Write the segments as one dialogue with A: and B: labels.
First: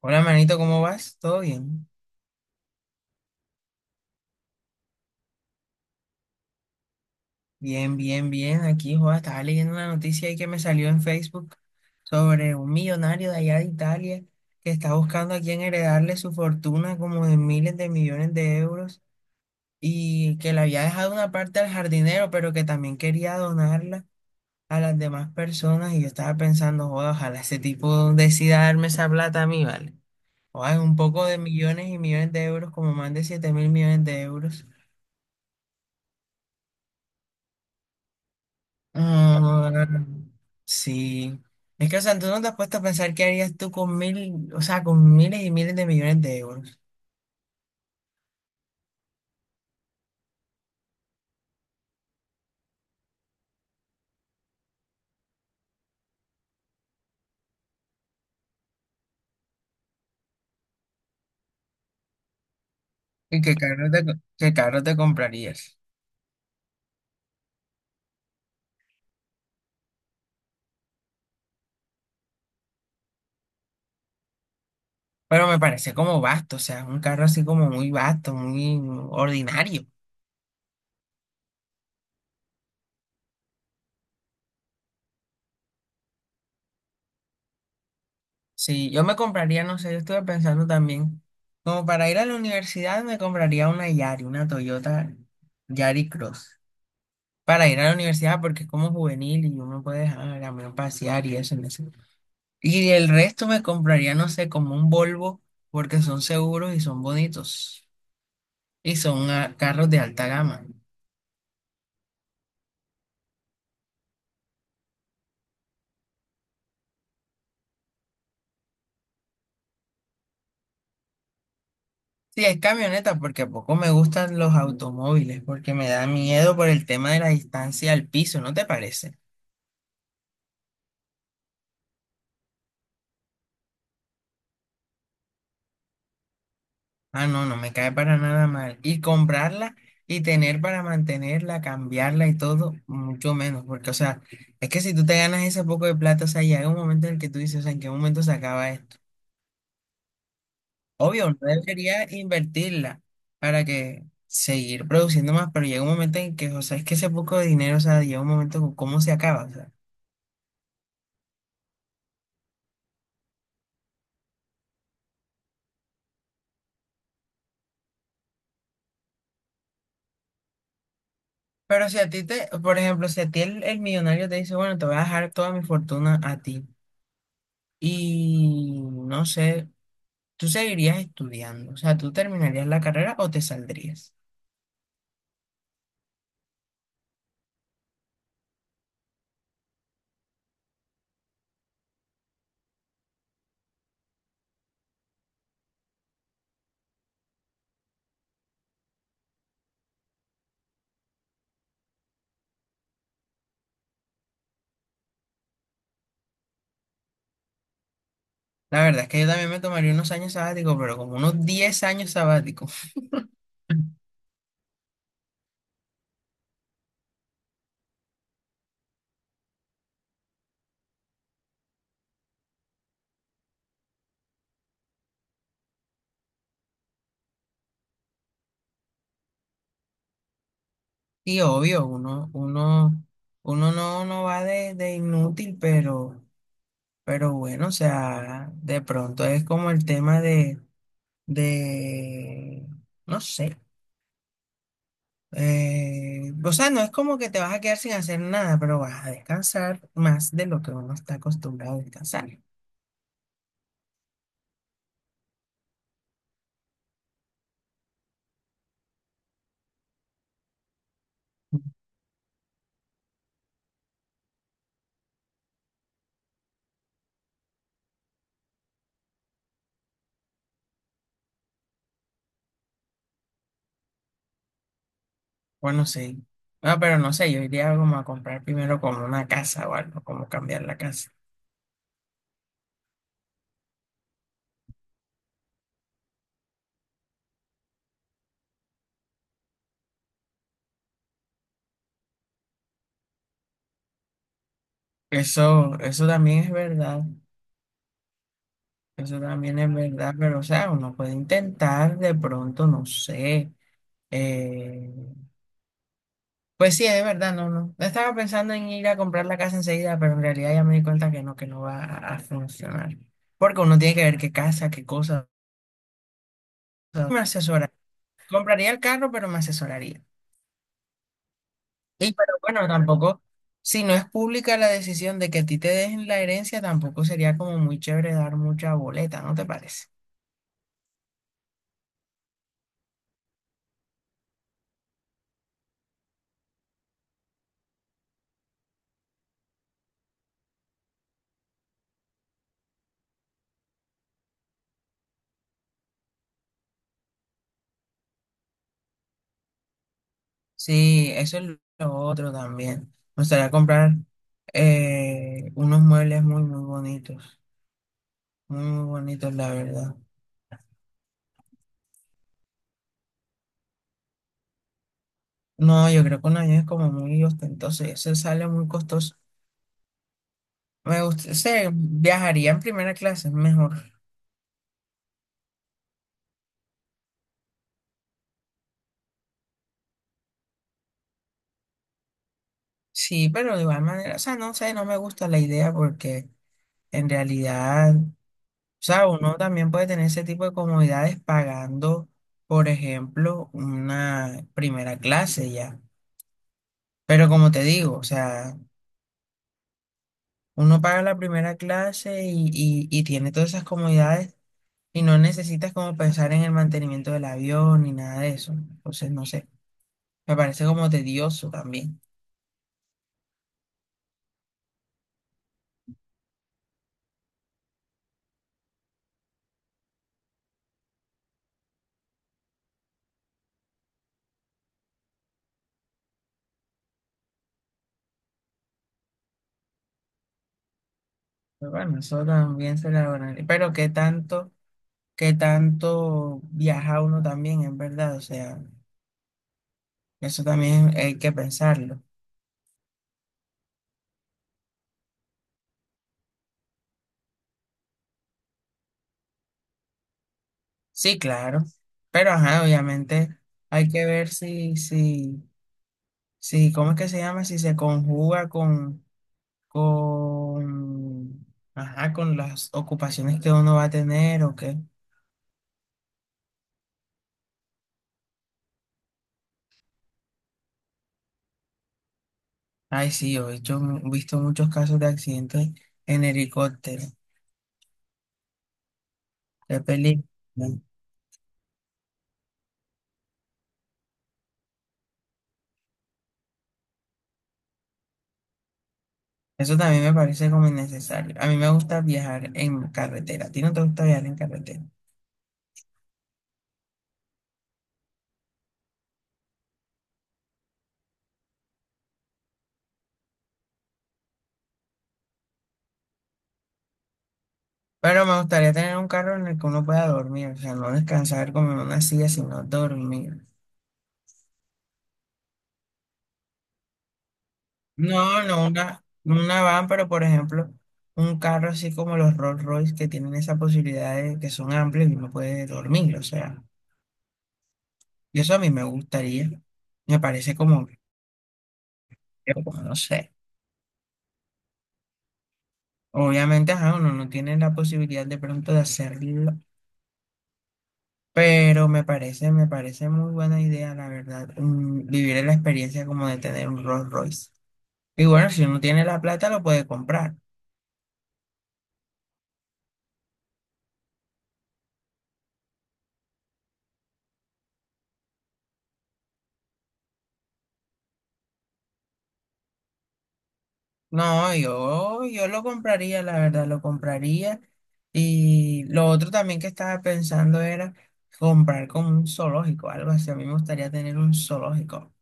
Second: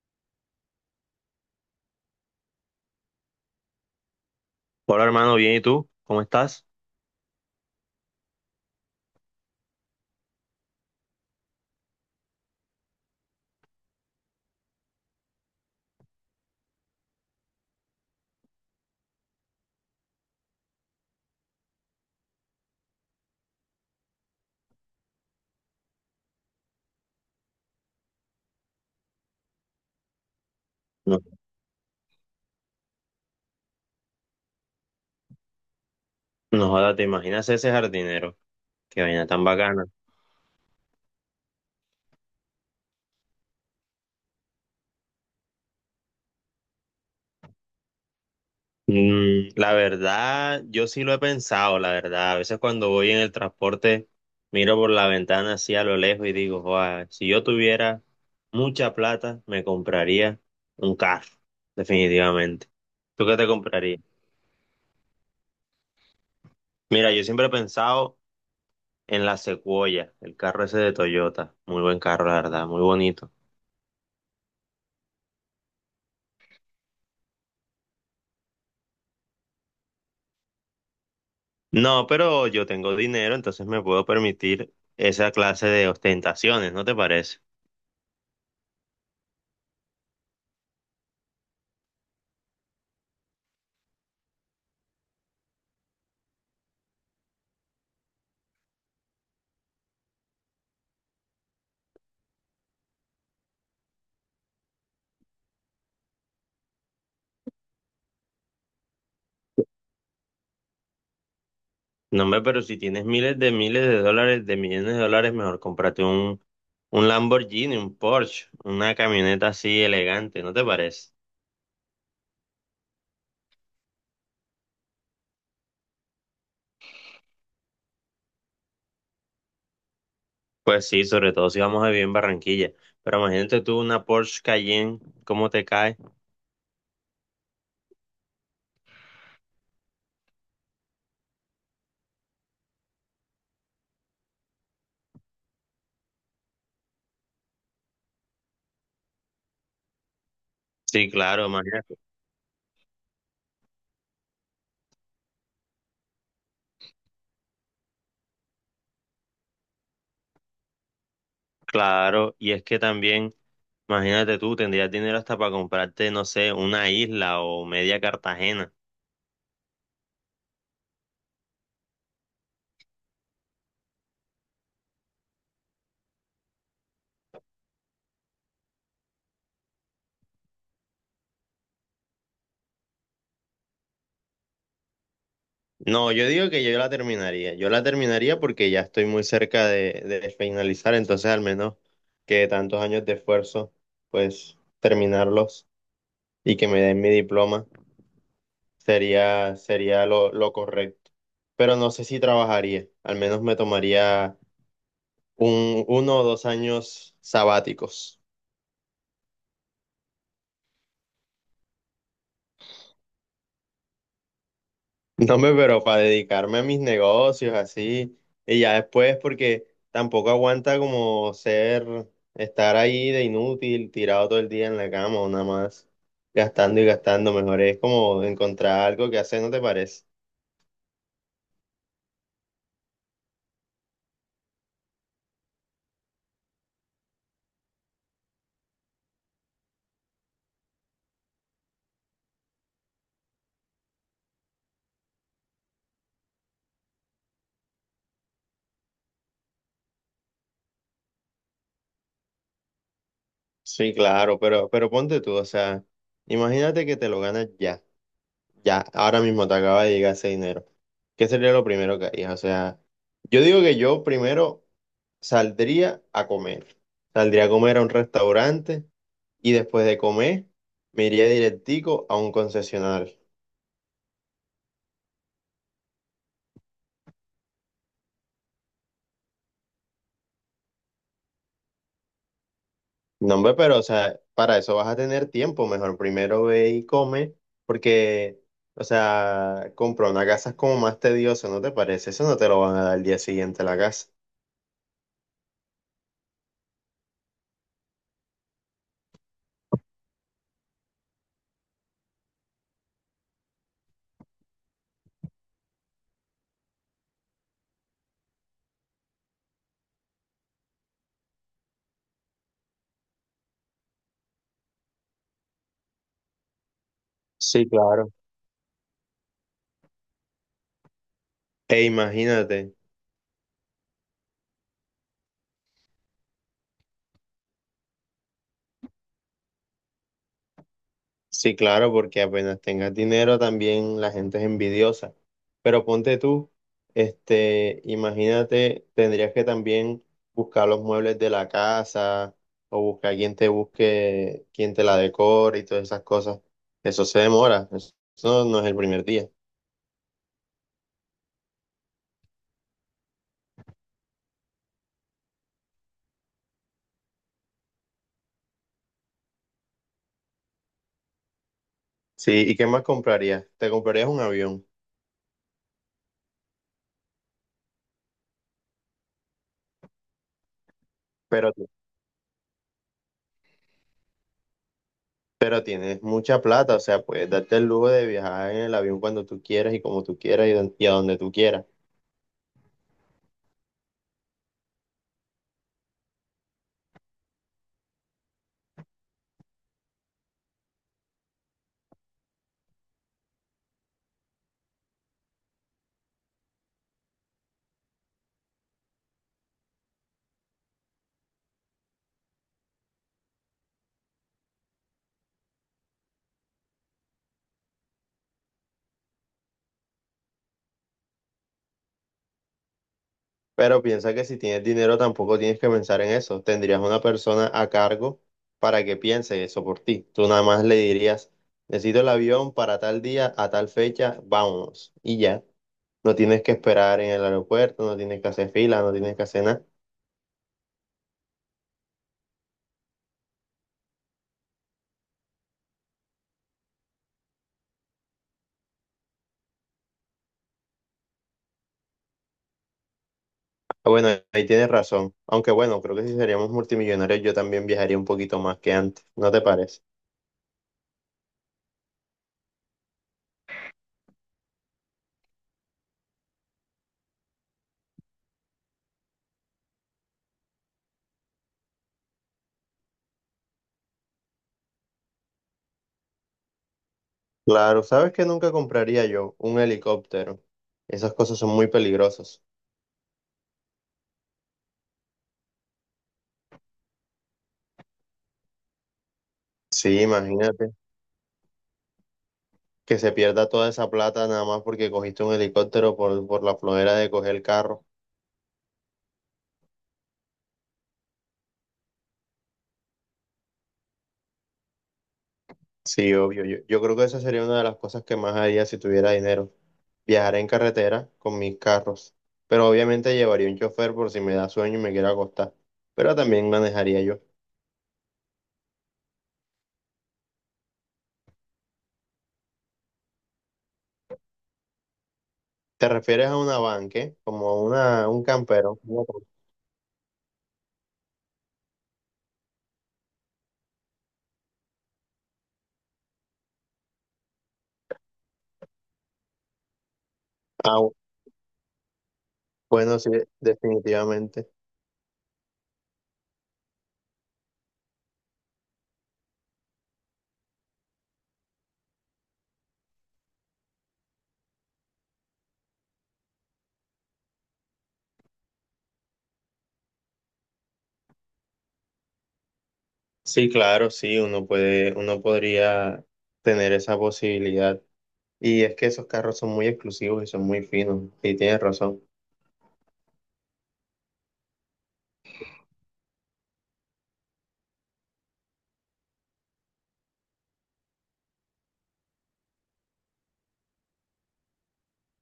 A: Hola, manito, ¿cómo vas? ¿Todo bien?
B: Hola hermano, bien, ¿y tú? ¿Cómo estás?
A: Bien, bien, bien. Aquí, joda, estaba leyendo una noticia ahí que me salió en Facebook sobre un millonario de allá de Italia que está buscando a quien heredarle su fortuna como de miles de millones de euros y que le había dejado una parte al jardinero, pero que también quería donarla a las demás personas. Y yo estaba pensando, joda, ojalá ese tipo decida darme esa plata a mí, ¿vale? Joda, es un
B: No,
A: poco de millones y millones de euros, como más de 7000 millones de euros.
B: no jodas, ¿te imaginas ese jardinero? Qué vaina tan bacana.
A: Ah, sí. Es que, o sea, tú no te has puesto a pensar qué harías tú con mil, o sea, con miles y miles de millones de euros.
B: Mm, la verdad, yo sí lo he pensado, la verdad. A veces cuando voy en el transporte, miro por la ventana así a lo lejos y digo, "Joa, si yo tuviera mucha plata, me compraría un carro, definitivamente. ¿Tú qué
A: Y
B: te
A: qué carro
B: comprarías?
A: qué carro te comprarías.
B: Mira, yo siempre he pensado en la Sequoia, el carro ese de Toyota. Muy buen carro, la verdad, muy bonito.
A: Pero me parece como vasto, o sea, un carro así como muy vasto, muy ordinario.
B: No, pero yo tengo dinero, entonces me puedo permitir esa clase de ostentaciones, ¿no te parece?
A: Sí, yo me compraría, no sé, yo estuve pensando también, como para ir a la universidad me compraría una Yari, una Toyota Yari Cross, para ir a la universidad porque es como juvenil y uno puede dejar a la camión pasear y eso. Y el resto me compraría, no sé, como un Volvo, porque son seguros y son bonitos. Y son carros de alta gama.
B: No, hombre, pero si tienes miles de dólares, de millones de dólares, mejor cómprate un Lamborghini, un Porsche, una camioneta así elegante, ¿no te parece?
A: Sí, es camioneta, porque poco me gustan los automóviles, porque me da miedo por el tema de la distancia al piso, ¿no te parece?
B: Pues sí, sobre todo si vamos a vivir en Barranquilla. Pero imagínate tú una Porsche Cayenne, ¿cómo te cae?
A: Ah, no, no me cae para nada mal. Y comprarla y tener para mantenerla, cambiarla y todo, mucho menos, porque, o sea, es que si tú te ganas ese poco de plata, o sea, llega un momento en el que tú dices, o sea, ¿en qué momento se acaba esto?
B: Sí,
A: Obvio, uno
B: claro, imagínate.
A: debería invertirla para que seguir produciendo más, pero llega un momento en que, o sea, es que ese poco de dinero, o sea, llega un momento con cómo se acaba, o sea.
B: Claro, y es que también, imagínate tú, tendrías dinero hasta para comprarte, no sé, una isla o media Cartagena.
A: Pero si a ti te, por ejemplo, si a ti el millonario te dice, bueno, te voy a dejar toda mi fortuna a ti y no sé, tú seguirías estudiando, o sea, tú terminarías la carrera o te saldrías.
B: No, yo digo que yo la terminaría. Yo la terminaría porque ya estoy muy cerca de finalizar, entonces al menos que tantos años de esfuerzo, pues terminarlos y que me den mi diploma sería, sería lo correcto. Pero no sé si trabajaría, al menos me tomaría un, uno o dos años sabáticos.
A: La verdad es que yo también me tomaría unos años sabáticos, pero como unos 10 años sabáticos.
B: No me, pero para dedicarme a mis negocios así. Y ya después, porque tampoco aguanta como ser, estar ahí de inútil, tirado todo el día en la cama o nada más, gastando y gastando. Mejor es como encontrar algo que hacer, ¿no te parece?
A: Sí, obvio, uno no, no va de inútil, pero... Pero bueno, o sea, de pronto es como el tema de, no sé, o sea, no es como que te vas a quedar sin hacer nada, pero vas a descansar más de lo que uno está acostumbrado a descansar.
B: Sí, claro, pero ponte tú, o sea, imagínate que te lo ganas ya, ya, ahora mismo te acaba de llegar ese dinero. ¿Qué sería lo primero que harías? O sea, yo digo que yo primero saldría a comer. Saldría a comer a un restaurante y después de comer me iría directico a un concesionario.
A: Bueno, sí. Ah, pero no sé, yo iría como a comprar primero como una casa o algo, como cambiar la casa.
B: No, hombre, pero o sea, para eso vas a tener tiempo, mejor primero ve y come, porque, o sea, comprar una casa es como más tedioso, ¿no te parece? Eso no te lo van a dar el día siguiente a la casa.
A: Eso también es verdad, eso también es verdad, pero o sea, uno puede intentar de pronto, no sé. eh, Pues sí, es verdad, no, no. No estaba pensando en ir a comprar la casa enseguida, pero en realidad ya me di cuenta que no va a funcionar. Porque uno tiene que ver qué casa, qué cosa. Me
B: Sí,
A: asesora.
B: claro.
A: Compraría el carro, pero me asesoraría.
B: E
A: Y pero bueno,
B: imagínate.
A: tampoco, si no es pública la decisión de que a ti te dejen la herencia, tampoco sería como muy chévere dar mucha boleta, ¿no te parece?
B: Sí, claro, porque apenas tengas dinero también la gente es envidiosa. Pero ponte tú, este, imagínate, tendrías que también buscar los muebles de la casa o buscar quien te busque, quien te la decore y todas esas cosas. Eso se demora, eso no es el primer día.
A: Sí, eso es lo otro también. Me gustaría comprar unos muebles muy, muy bonitos. Muy, muy bonitos, la verdad.
B: Sí, ¿y qué más comprarías? Te comprarías un avión,
A: No, yo creo que un avión es como muy ostentoso y eso sale muy costoso. Me gusta,
B: pero,
A: se viajaría en primera clase, mejor.
B: pero tienes mucha plata, o sea, puedes darte el lujo de viajar en el avión cuando tú quieras y como tú quieras y y a donde tú quieras.
A: Sí, pero de igual manera, o sea, no sé, no me gusta la idea porque en realidad, o sea, uno también puede tener ese tipo de comodidades pagando, por ejemplo, una primera clase ya. Pero como te digo, o sea, uno paga la primera clase y tiene todas esas comodidades. Y no necesitas como pensar en el mantenimiento del avión ni nada de eso. Entonces, no sé, me parece como tedioso también.
B: Pero piensa que si tienes dinero tampoco tienes que pensar en eso. Tendrías una persona a cargo para que piense eso por ti. Tú nada más le dirías, necesito el avión para tal día, a tal fecha, vámonos. Y ya. No tienes que esperar en el aeropuerto, no tienes que hacer fila, no tienes que hacer nada.
A: Pero bueno, eso también se la van a- Pero qué tanto viaja uno también, en verdad. O sea, eso también hay que pensarlo.
B: Ah, bueno, ahí tienes razón. Aunque bueno, creo que si seríamos multimillonarios yo también viajaría un poquito más que antes. ¿No te parece?
A: Sí, claro. Pero ajá, obviamente hay que ver si, si, si, ¿cómo es que se llama? Si se conjuga con, ajá, con las ocupaciones que uno va a tener o qué.
B: Claro, ¿sabes que nunca compraría yo? Un helicóptero. Esas cosas son muy peligrosas.
A: Ay, sí, he visto muchos casos de accidentes en helicóptero, de
B: Sí,
A: película.
B: imagínate. Que se pierda toda esa plata nada más porque cogiste un helicóptero por la flojera de coger el carro.
A: Eso también me parece como innecesario. A mí me gusta viajar en carretera. A ti no te gusta viajar en carretera.
B: Sí, obvio. Yo creo que esa sería una de las cosas que más haría si tuviera dinero. Viajar en carretera con mis carros. Pero obviamente llevaría un chofer por si me da sueño y me quiero acostar. Pero también manejaría yo.
A: Pero me gustaría tener un carro en el que uno pueda dormir, o sea, no descansar como en una silla, sino dormir.
B: ¿Te refieres a una van, qué? Como una, un
A: No,
B: campero.
A: no una van, pero por ejemplo, un carro así como los Rolls Royce que tienen esa posibilidad de que son amplios y uno puede dormir, o sea, y eso a mí me gustaría. Me parece como,
B: Ah,
A: como no
B: bueno, sí,
A: sé.
B: definitivamente.
A: Obviamente, ajá, uno no tiene la posibilidad de pronto de hacerlo, pero me parece muy buena idea, la verdad, vivir la experiencia como de tener un Rolls Royce. Y bueno, si uno tiene la plata, lo puede comprar.
B: Sí, claro, sí, uno puede, uno podría tener esa posibilidad. Y es que esos carros son muy exclusivos y son muy finos. Y tienes razón.
A: No, yo lo compraría, la verdad, lo compraría. Y lo otro también que estaba pensando era comprar con un zoológico, algo así. A mí me gustaría tener un zoológico.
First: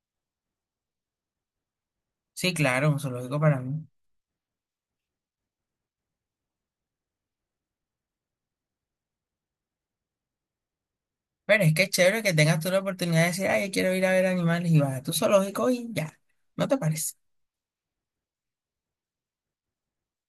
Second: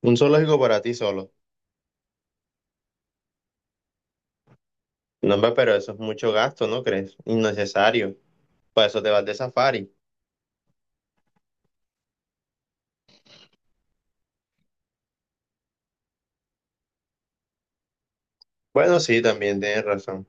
B: Un zoológico para ti solo.
A: Sí, claro, un zoológico para mí.
B: No, hombre, pero eso es mucho gasto, ¿no crees? Innecesario. Para eso te vas de safari.
A: Pero es que es chévere que tengas tú la oportunidad de decir, ay, yo quiero ir a ver animales y vas a tu zoológico y ya. ¿No te parece?
B: Bueno, sí, también tienes razón.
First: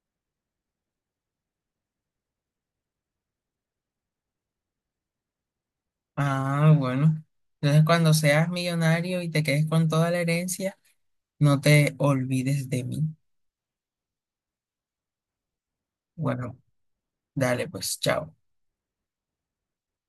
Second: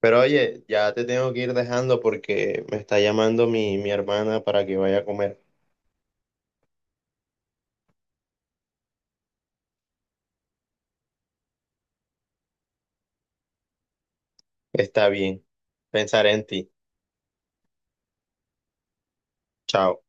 B: Pero oye, ya te tengo que ir dejando porque me está llamando mi hermana para que vaya a comer.
A: Ah, bueno. Entonces, cuando seas millonario y te quedes con toda la herencia, no te olvides de mí.
B: Está bien. Pensaré en
A: Bueno,
B: ti.
A: dale, pues, chao.
B: Chao.